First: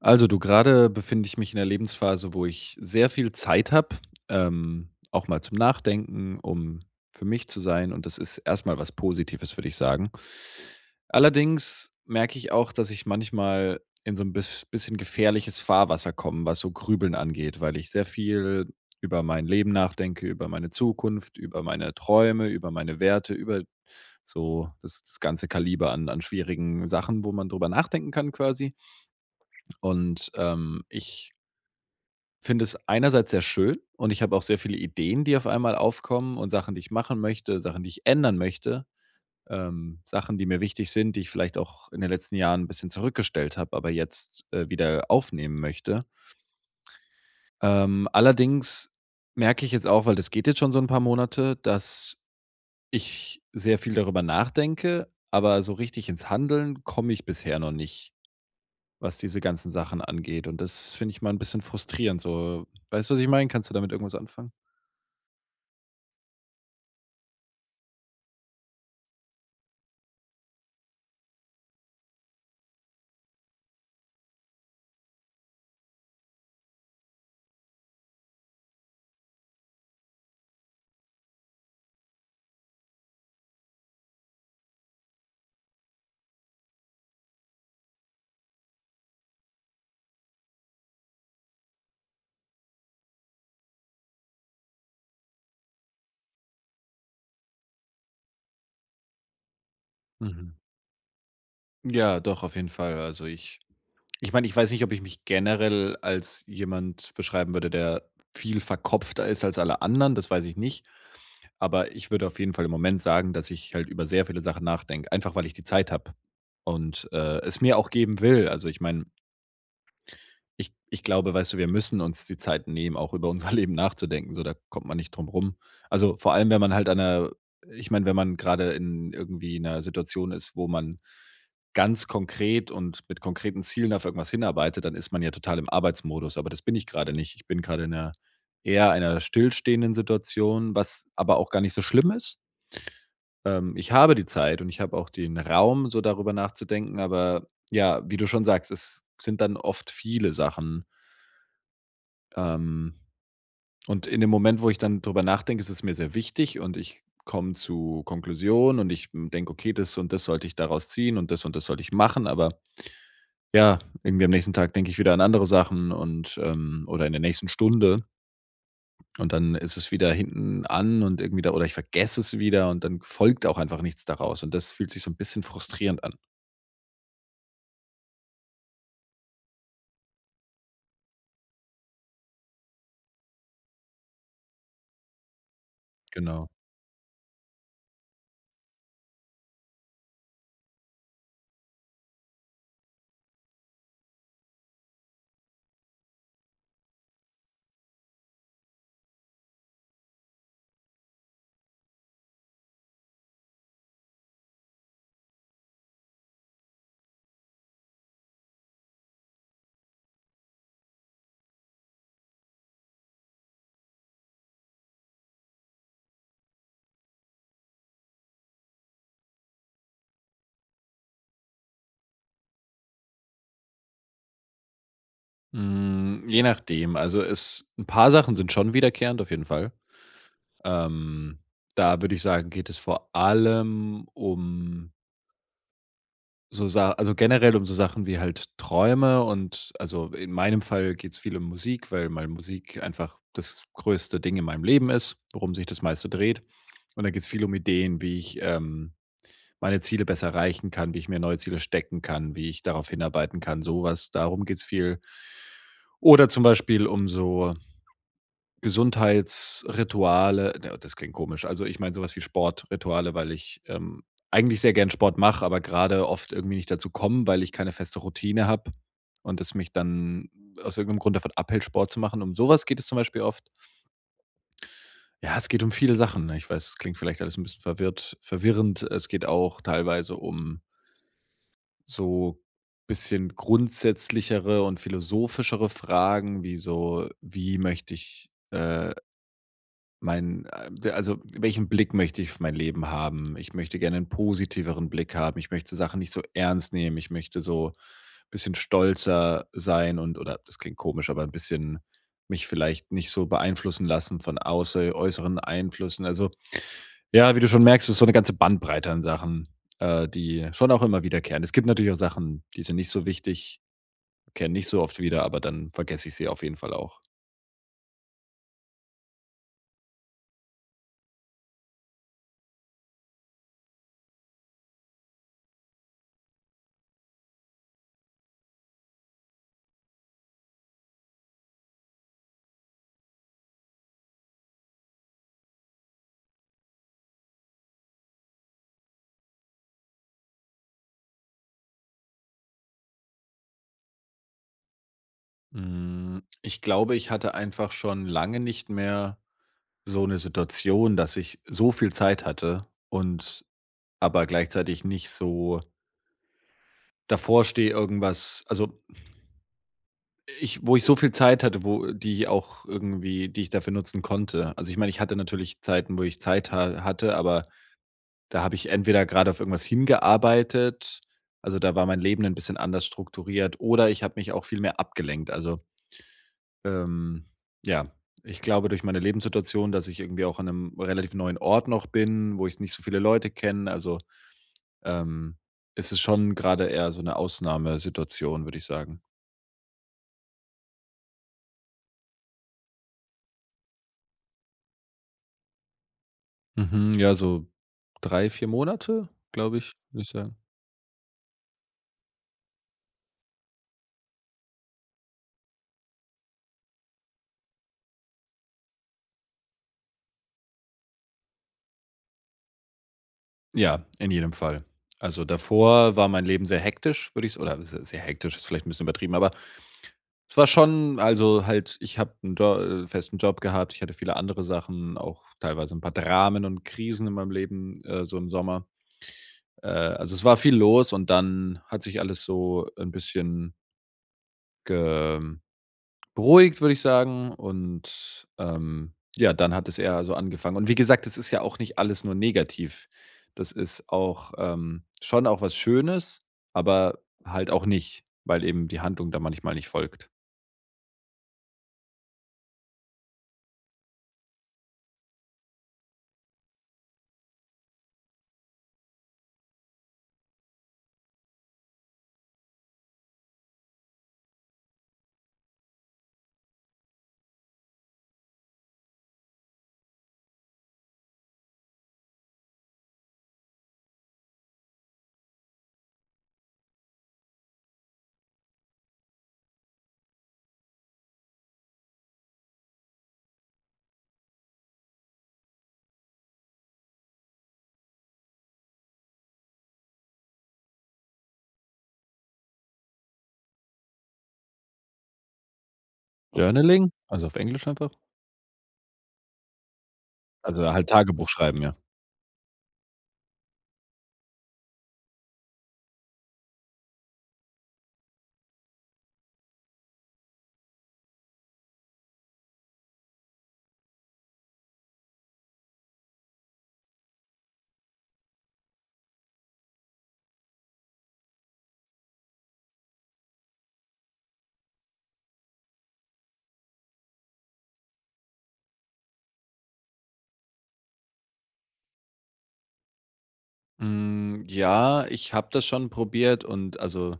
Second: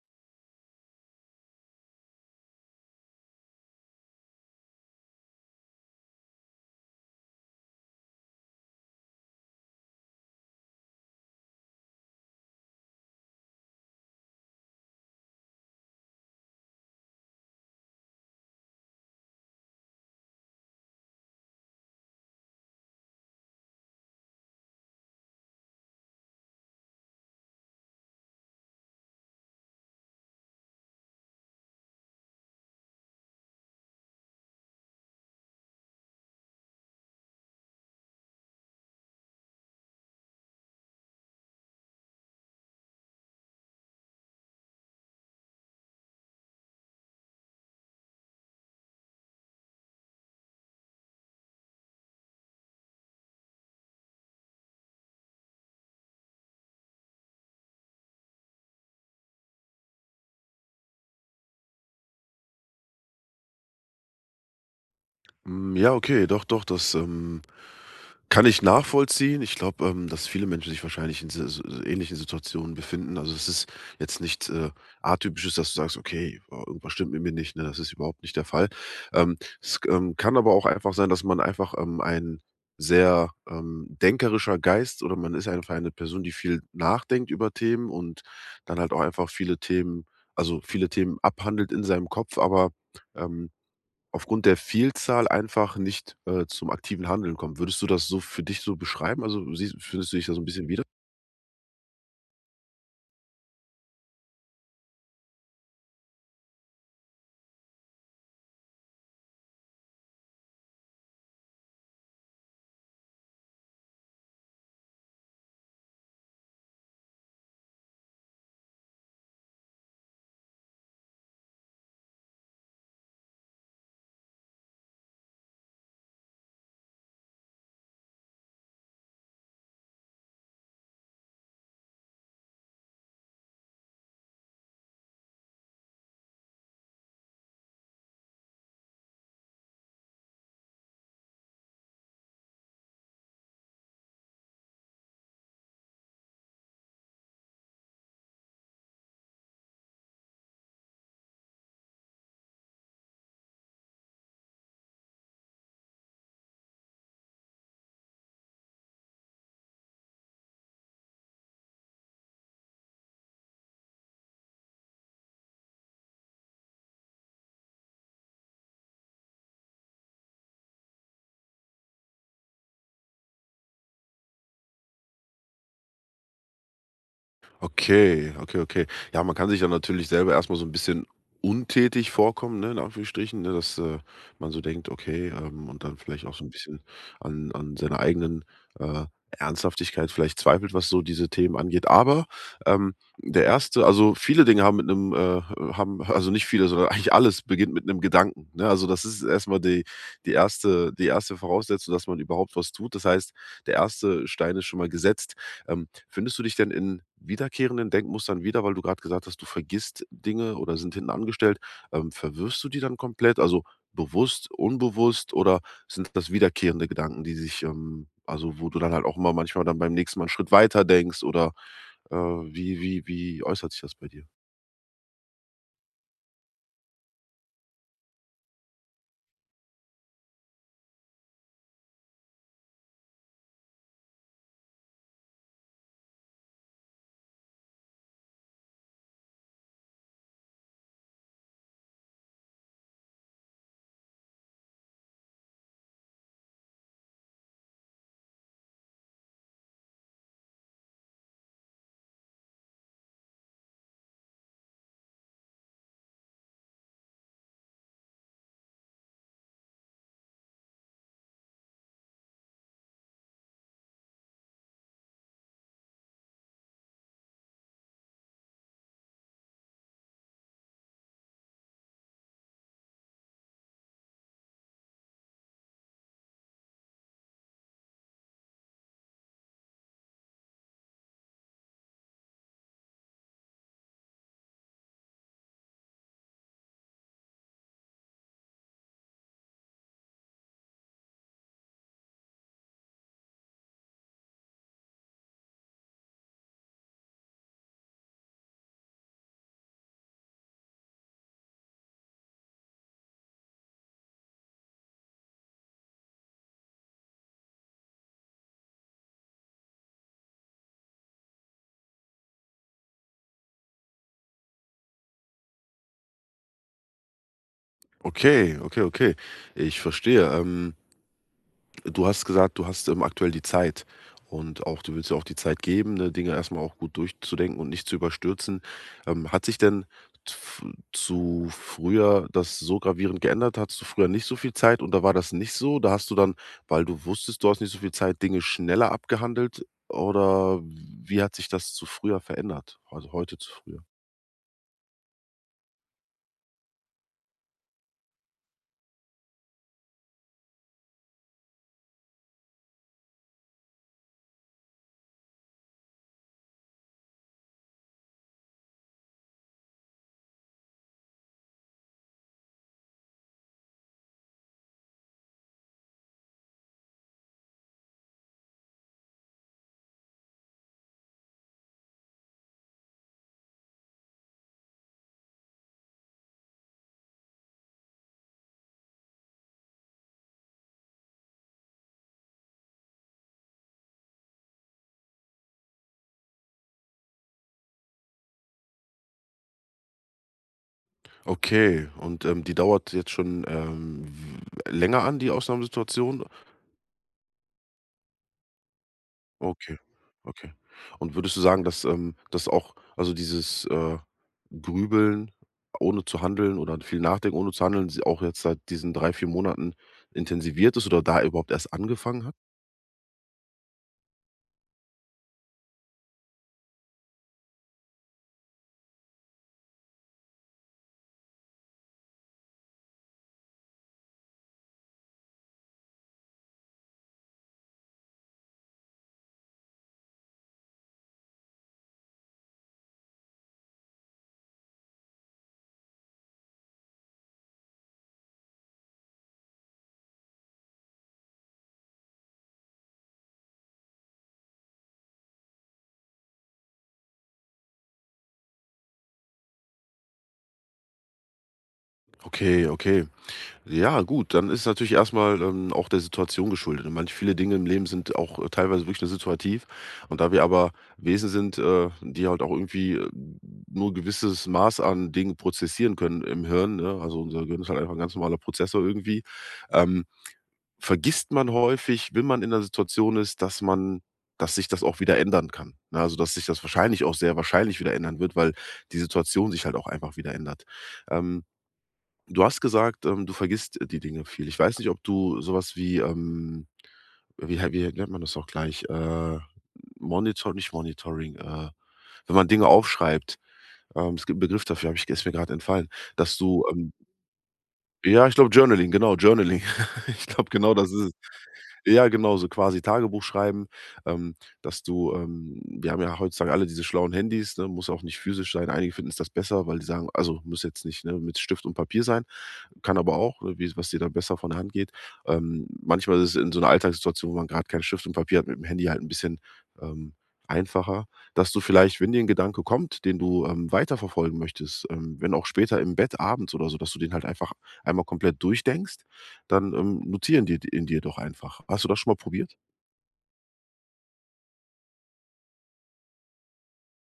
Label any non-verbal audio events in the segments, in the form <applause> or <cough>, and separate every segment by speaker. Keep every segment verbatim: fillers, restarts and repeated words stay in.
Speaker 1: Also du, gerade befinde ich mich in der Lebensphase, wo ich sehr viel Zeit habe, ähm, auch mal zum Nachdenken, um für mich zu sein, und das ist erstmal was Positives, würde ich sagen. Allerdings merke ich auch, dass ich manchmal in so ein biss bisschen gefährliches Fahrwasser komme, was so Grübeln angeht, weil ich sehr viel über mein Leben nachdenke, über meine Zukunft, über meine Träume, über meine Werte, über so das das ganze Kaliber an an schwierigen Sachen, wo man drüber nachdenken kann quasi. Und, ähm, ich finde es einerseits sehr schön, und ich habe auch sehr viele Ideen, die auf einmal aufkommen, und Sachen, die ich machen möchte, Sachen, die ich ändern möchte, ähm, Sachen, die mir wichtig sind, die ich vielleicht auch in den letzten Jahren ein bisschen zurückgestellt habe, aber jetzt, äh, wieder aufnehmen möchte. Ähm, allerdings merke ich jetzt auch, weil das geht jetzt schon so ein paar Monate, dass ich sehr viel darüber nachdenke, aber so richtig ins Handeln komme ich bisher noch nicht, was diese ganzen Sachen angeht. Und das finde ich mal ein bisschen frustrierend so. Weißt du, was ich meine? Kannst du damit irgendwas anfangen?
Speaker 2: Hm, ja, okay, doch, doch, das, ähm, kann ich nachvollziehen. Ich glaube, ähm, dass viele Menschen sich wahrscheinlich in si- so so ähnlichen Situationen befinden. Also es ist jetzt nichts äh, Atypisches, dass du sagst, okay, oh, irgendwas stimmt mit mir nicht. Ne? Das ist überhaupt nicht der Fall. Ähm, es ähm, kann aber auch einfach sein, dass man einfach ähm, ein sehr ähm, denkerischer Geist oder man ist einfach eine Person, die viel nachdenkt über Themen und dann halt auch einfach viele Themen, also viele Themen abhandelt in seinem Kopf, aber ähm, aufgrund der Vielzahl einfach nicht, äh, zum aktiven Handeln kommen. Würdest du das so für dich so beschreiben? Also, siehst findest du dich da so ein
Speaker 1: Mhm.
Speaker 2: bisschen wieder?
Speaker 1: Ja, doch, auf jeden Fall. Also, ich ich meine, ich weiß nicht, ob ich mich generell als jemand beschreiben würde, der viel verkopfter ist als alle anderen, das weiß ich nicht. Aber ich würde auf jeden Fall im Moment sagen, dass ich halt über sehr viele Sachen nachdenke, einfach weil ich die Zeit habe und, äh, es mir auch geben will. Also, ich meine, Ich ich glaube, weißt du, wir müssen uns die Zeit nehmen, auch über unser <laughs> Leben nachzudenken, so, da kommt man nicht drum rum. Also, vor allem, wenn man halt an 'ner ich meine, wenn man gerade in irgendwie einer Situation ist, wo man ganz konkret und mit konkreten Zielen auf irgendwas hinarbeitet, dann ist man ja total im Arbeitsmodus, aber das bin ich gerade nicht. Ich bin gerade in einer eher einer stillstehenden Situation, was aber auch gar nicht so schlimm ist. Ähm, ich habe die Zeit und ich habe auch den Raum, so darüber nachzudenken, aber ja, wie du schon sagst, es sind dann oft viele Sachen, ähm, und in dem Moment, wo ich dann drüber nachdenke, ist es mir sehr wichtig, und ich komme zu Konklusionen und ich denke, okay, das und das sollte ich daraus ziehen und das und das sollte ich machen. Aber ja, irgendwie am nächsten Tag denke ich wieder an andere Sachen und ähm, oder in der nächsten Stunde. Und dann ist es wieder hinten an und irgendwie da, oder ich vergesse es wieder, und dann folgt auch einfach nichts daraus. Und das fühlt sich so ein bisschen frustrierend an.
Speaker 2: Okay, okay, okay. Ja, man kann sich ja natürlich selber erstmal so ein bisschen untätig vorkommen, ne, in Anführungsstrichen, ne, dass, äh, man so denkt, okay, ähm und dann vielleicht auch so
Speaker 1: Genau.
Speaker 2: ein bisschen an an seiner eigenen, äh, Ernsthaftigkeit vielleicht zweifelt, was so diese Themen angeht. Aber, ähm, der erste also, viele Dinge haben mit einem, äh haben also, nicht viele, sondern eigentlich alles beginnt mit einem Gedanken, ne? Also, das ist erstmal die die erste die erste Voraussetzung, dass man überhaupt was tut. Das heißt, der erste Stein ist schon mal gesetzt. Ähm, findest du dich denn in wiederkehrenden Denkmustern wieder, weil du gerade gesagt hast, du vergisst Dinge oder sind hinten angestellt? Ähm, verwirfst du die dann komplett, also bewusst, unbewusst oder sind das wiederkehrende Gedanken, die sich, ähm also, wo du dann halt auch immer manchmal dann beim nächsten Mal 'n Schritt weiter denkst oder, äh, wie wie wie äußert sich das bei dir?
Speaker 1: Mm, je nachdem. Also es, ein paar Sachen sind schon wiederkehrend, auf jeden Fall. Ähm, da würde ich sagen, geht es vor allem um so Sa also generell um so Sachen wie halt Träume, und also in meinem Fall geht es viel um Musik, weil meine Musik einfach das größte Ding in meinem Leben ist, worum sich das meiste dreht. Und da geht es viel um Ideen, wie ich, ähm, meine Ziele besser erreichen kann, wie ich mir neue Ziele stecken kann, wie ich darauf hinarbeiten kann, so was. Darum geht es viel. Oder zum Beispiel um so Gesundheitsrituale, ne, das klingt komisch. Also, ich meine sowas wie Sportrituale, weil ich, ähm, eigentlich sehr gern Sport mache, aber gerade oft irgendwie nicht dazu komme, weil ich keine feste Routine habe und es mich dann aus irgendeinem Grund davon abhält, Sport zu machen. Um sowas geht es zum Beispiel oft. Ja, es geht um viele Sachen, ne? Ich weiß, es klingt vielleicht alles ein bisschen verwirrt verwirrend. Es geht auch teilweise um so bisschen grundsätzlichere und philosophischere Fragen wie so: „Wie möchte ich, äh Mein, äh, also, welchen Blick möchte ich auf mein Leben haben? Ich möchte gerne einen positiveren Blick haben. Ich möchte Sachen nicht so ernst nehmen. Ich möchte so ein bisschen stolzer sein, und oder das klingt komisch, aber ein bisschen mich vielleicht nicht so beeinflussen lassen von außer äußeren Einflüssen. Also, ja, wie du schon merkst, ist so eine ganze Bandbreite an Sachen, äh, die schon auch immer wiederkehren. Es gibt natürlich auch Sachen, die sind nicht so wichtig, kehren nicht so oft wieder, aber dann vergesse ich sie auf jeden Fall auch.
Speaker 2: Okay, okay, okay. Ich verstehe. Ähm, Du hast gesagt, du hast, ähm, aktuell die Zeit und auch du willst ja auch die Zeit geben, ne, Dinge erstmal auch gut durchzudenken und nicht zu überstürzen. Ähm, hat sich denn tf zu früher das so gravierend geändert? Hattest du früher nicht so viel Zeit und da war das nicht so? Da hast du dann, weil du wusstest, du hast nicht so viel Zeit, Dinge schneller abgehandelt oder wie hat sich das zu früher verändert? Also, heute zu früher?
Speaker 1: Hm, ich glaube, ich hatte einfach schon lange nicht mehr so eine Situation, dass ich so viel Zeit hatte und aber gleichzeitig nicht so davor stehe, irgendwas, also, ich wo ich so viel Zeit hatte, wo die auch irgendwie die ich dafür nutzen konnte. Also, ich meine, ich hatte natürlich Zeiten, wo ich Zeit ha hatte, aber da habe ich entweder gerade auf irgendwas hingearbeitet, also, da war mein Leben ein bisschen anders strukturiert, oder ich habe mich auch viel mehr abgelenkt. Also, Ähm, ja, ich glaube, durch meine Lebenssituation, dass ich irgendwie auch an einem relativ neuen Ort noch bin, wo ich nicht so viele Leute kenne, also, ähm, es ist schon gerade eher so eine Ausnahmesituation, würde ich sagen.
Speaker 2: Okay, und, ähm, die dauert jetzt schon, ähm, w länger an, die Ausnahmesituation?
Speaker 1: Mhm, ja, so drei vier Monate, glaube ich,
Speaker 2: Okay,
Speaker 1: würde ich sagen.
Speaker 2: okay. Und würdest du sagen, dass, ähm, dass auch also dieses, äh, Grübeln ohne zu handeln oder viel nachdenken ohne zu handeln, si auch jetzt seit diesen drei vier Monaten intensiviert ist oder da überhaupt erst angefangen hat?
Speaker 1: Ja, in jedem Fall. Also, davor war mein Leben sehr hektisch, würde ich s oder se sehr hektisch ist vielleicht ein bisschen übertrieben, aber es war schon, also halt, ich habe einen Jo äh, festen Job gehabt. Ich hatte viele andere Sachen, auch teilweise 'n paar Dramen und Krisen in meinem Leben, äh, so im Sommer. Äh, also, es war viel los, und dann hat sich alles so 'n bisschen ge ähm, beruhigt, würde ich sagen. Und, ähm, ja, dann hat es eher so angefangen. Und wie gesagt, das ist ja auch nicht alles nur negativ. Das ist auch, ähm, schon auch was Schönes, aber halt auch nicht, weil eben die Handlung da manchmal nicht folgt.
Speaker 2: Okay, okay. Ja, gut, dann ist natürlich erstmal ähm, auch der Situation geschuldet. Und manch viele Dinge im Leben sind auch, äh, teilweise wirklich nur situativ. Und da wir aber Wesen sind, äh, die halt auch irgendwie, äh, nur ein gewisses Maß an Dingen prozessieren können im Hirn, ne? Also, unser Gehirn ist halt einfach ein ganz normaler Prozessor irgendwie. Ähm, vergisst man häufig, wenn man in der Situation ist, dass man dass sich das auch wieder ändern kann, ne? Also, dass sich das wahrscheinlich auch sehr wahrscheinlich wieder ändern wird, weil die Situation sich halt auch einfach wieder ändert. Ähm Du hast gesagt, ähm, du vergisst äh, die Dinge viel. Ich weiß nicht, ob du sowas wie, ähm wie hei wie nennt man das auch gleich? Äh, Monitor nicht Monitoring, äh, wenn man Dinge aufschreibt. Ähm, es gibt 'n Begriff dafür, Hab ich ist mir gerade entfallen, dass du, ähm
Speaker 1: Journaling, also auf Englisch einfach.
Speaker 2: ja, ich glaube Journaling, genau, Journaling. <laughs> Ich glaube,
Speaker 1: Also,
Speaker 2: genau das
Speaker 1: halt
Speaker 2: ist es.
Speaker 1: Tagebuch schreiben, ja?
Speaker 2: Ja, genau, so quasi Tagebuch schreiben, ähm, dass du ähm, wir haben ja heutzutage alle diese schlauen Handys, ne, muss auch nicht physisch sein. Einige finden es das besser, weil die sagen also, muss jetzt nicht, ne, mit Stift und Papier sein, kann aber auch, ne, wie was dir da besser von der Hand geht. Ähm, manchmal ist es in so einer Alltagssituation, wo man gerade keinen Stift und Papier hat, mit dem Handy halt ein bisschen, ähm, einfacher, dass du vielleicht, wenn dir ein Gedanke kommt, den du, ähm, weiterverfolgen möchtest, ähm, wenn auch später im Bett abends oder so, dass du den halt einfach einmal komplett durchdenkst dann, ähm, notieren die in dir doch einfach. Hast du das schon mal probiert?
Speaker 1: Hm, ja, ich habe das schon probiert, und also,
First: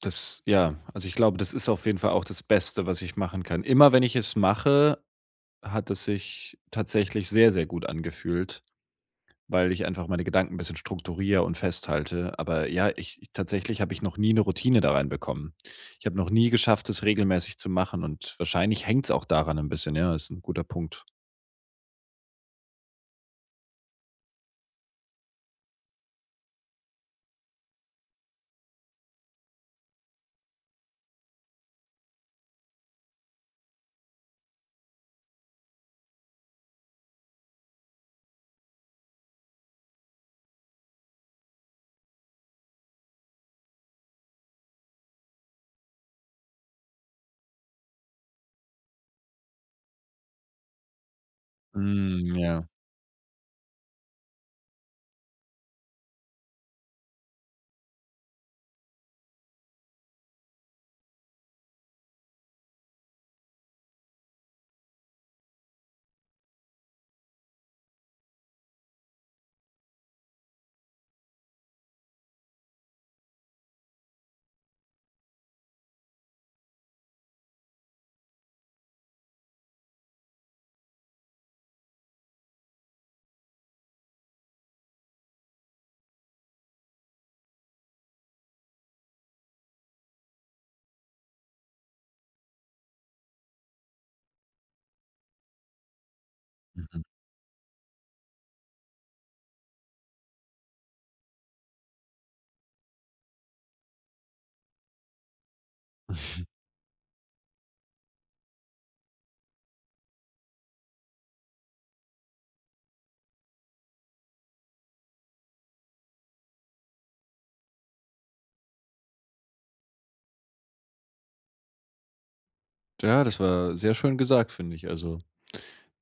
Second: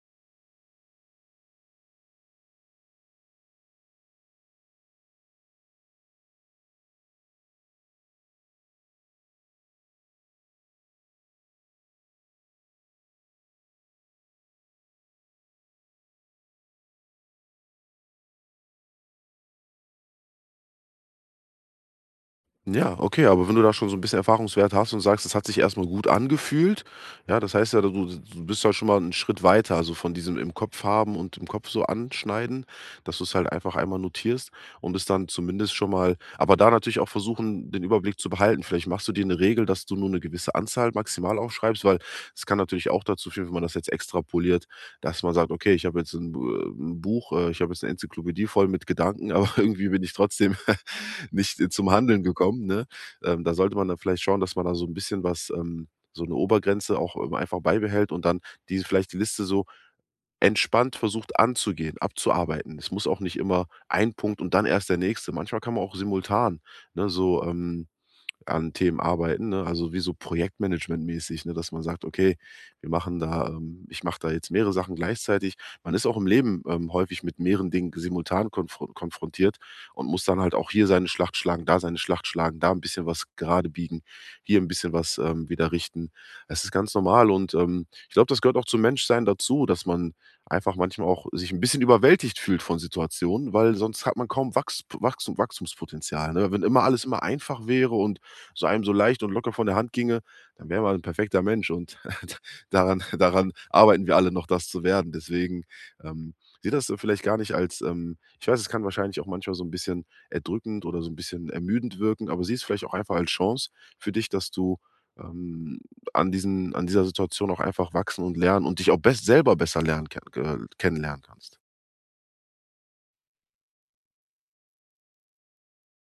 Speaker 1: das ja, also, ich glaube, das ist auf jeden Fall auch das Beste, was ich machen kann. Immer wenn ich es mache, hat es sich tatsächlich sehr, sehr gut angefühlt, weil ich einfach meine Gedanken ein bisschen strukturiere und festhalte. Aber ja, ich ich tatsächlich habe ich noch nie eine Routine da reinbekommen. Ich habe noch nie geschafft, es regelmäßig zu machen, und wahrscheinlich hängt's auch daran ein bisschen, ja, ist ein guter Punkt.
Speaker 2: Ja, okay, aber wenn du da schon so ein bisschen Erfahrungswert hast und sagst, es hat sich erst mal gut angefühlt, ja, das heißt ja, du du bist ja schon mal einen Schritt weiter, also, von diesem im Kopf haben und im Kopf so anschneiden, dass du es halt einfach einmal notierst und es dann zumindest schon mal aber da natürlich auch versuchen, den Überblick zu behalten. Vielleicht machst du dir eine Regel, dass du nur eine gewisse Anzahl maximal aufschreibst, weil es kann natürlich auch dazu führen, wenn man das jetzt extrapoliert dass man sagt: „Okay, ich habe jetzt ein äh 'n Buch, äh ich habe jetzt eine Enzyklopädie voll mit Gedanken, aber <laughs> irgendwie bin ich trotzdem <laughs> nicht äh, zum Handeln
Speaker 1: Hm, ja.
Speaker 2: gekommen“, ne? Ähm, da sollte man dann vielleicht schauen, dass man da so ein bisschen was ähm, so eine Obergrenze auch, ähm, einfach beibehält und dann diese vielleicht die Liste so entspannt versucht anzugehen, abzuarbeiten. Es muss auch nicht immer ein Punkt und dann erst der nächste. Manchmal kann man auch simultan, ne, so, ähm an Themen arbeiten, ne? Also, wie so projektmanagementmäßig, ne, dass man sagt: „Okay, wir machen da, ähm ich mache da jetzt mehrere Sachen gleichzeitig.“ Man ist auch im Leben, ähm, häufig mit mehreren Dingen simultan konfro konfrontiert und muss dann halt auch hier seine Schlacht schlagen, da seine Schlacht schlagen, da ein bisschen was gerade biegen, hier ein bisschen was, ähm, wieder richten. Es ist ganz normal und, ähm, ich glaube, das gehört auch zum Menschsein dazu, dass man einfach manchmal auch sich ein bisschen überwältigt fühlt von Situationen, weil sonst hat man kaum Wachs Wachstum Wachstumspotenzial, ne? Wenn immer
Speaker 1: Mhm.
Speaker 2: alles immer einfach wäre und so einem so leicht und locker von der Hand ginge, dann wäre man ein perfekter Mensch und <laughs> daran daran arbeiten wir alle noch, das zu werden. Deswegen, ähm,
Speaker 1: <laughs>
Speaker 2: sehe das äh, vielleicht gar nicht als, ähm ich weiß, es kann wahrscheinlich auch manchmal so ein bisschen erdrückend oder so ein bisschen ermüdend wirken, aber sieh es vielleicht auch einfach als Chance für dich, dass du, ähm, an diesen an dieser Situation auch einfach wachsen und lernen und dich auch bess selber besser lernen ke äh, kennenlernen kannst.
Speaker 1: Ja, das war sehr schön gesagt, finde ich. Also,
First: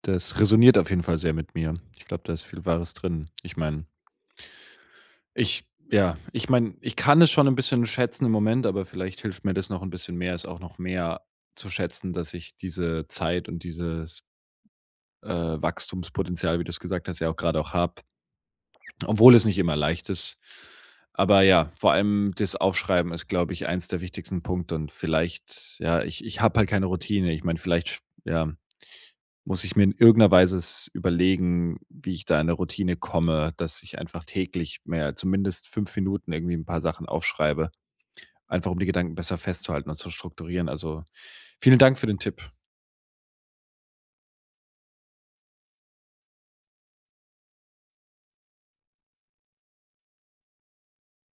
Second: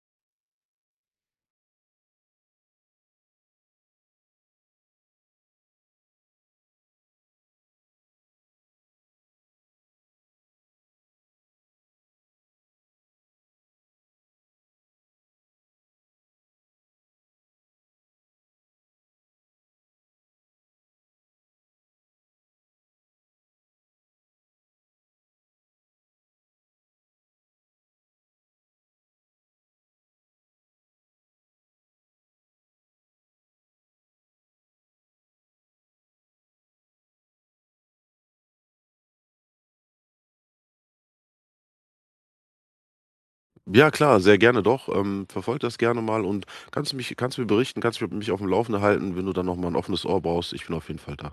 Speaker 1: das resoniert auf jeden Fall sehr mit mir. Ich glaube, da ist viel Wahres drin. Ich meine, ich ja, ich meine, ich kann es schon ein bisschen schätzen im Moment, aber vielleicht hilft mir das noch ein bisschen mehr, es auch noch mehr zu schätzen, dass ich diese Zeit und dieses, äh, Wachstumspotenzial, wie du es gesagt hast, ja auch gerade auch habe, obwohl es nicht immer leicht ist. Aber ja, vor allem das Aufschreiben ist, glaube ich, eins der wichtigsten Punkte, und vielleicht ja, ich ich habe halt keine Routine. Ich meine, vielleicht sch ja, muss ich mir in irgendeiner Weise es überlegen, wie ich da in eine Routine komme, dass ich einfach täglich mehr, zumindest fünf Minuten irgendwie ein paar Sachen aufschreibe, einfach um die Gedanken besser festzuhalten und zu strukturieren. Also, vielen Dank für den Tipp.
Speaker 2: Ja klar, sehr gerne doch. Ähm, verfolge das gerne mal und kannst du mich kannst du mir berichten, kannst du mich auf dem Laufenden halten, wenn du dann noch mal 'n offenes Ohr brauchst. Ich bin auf jeden Fall da.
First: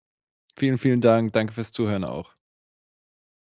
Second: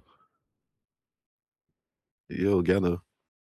Speaker 1: Vielen, vielen Dank. Danke fürs Zuhören auch.
Speaker 2: Jo, gerne.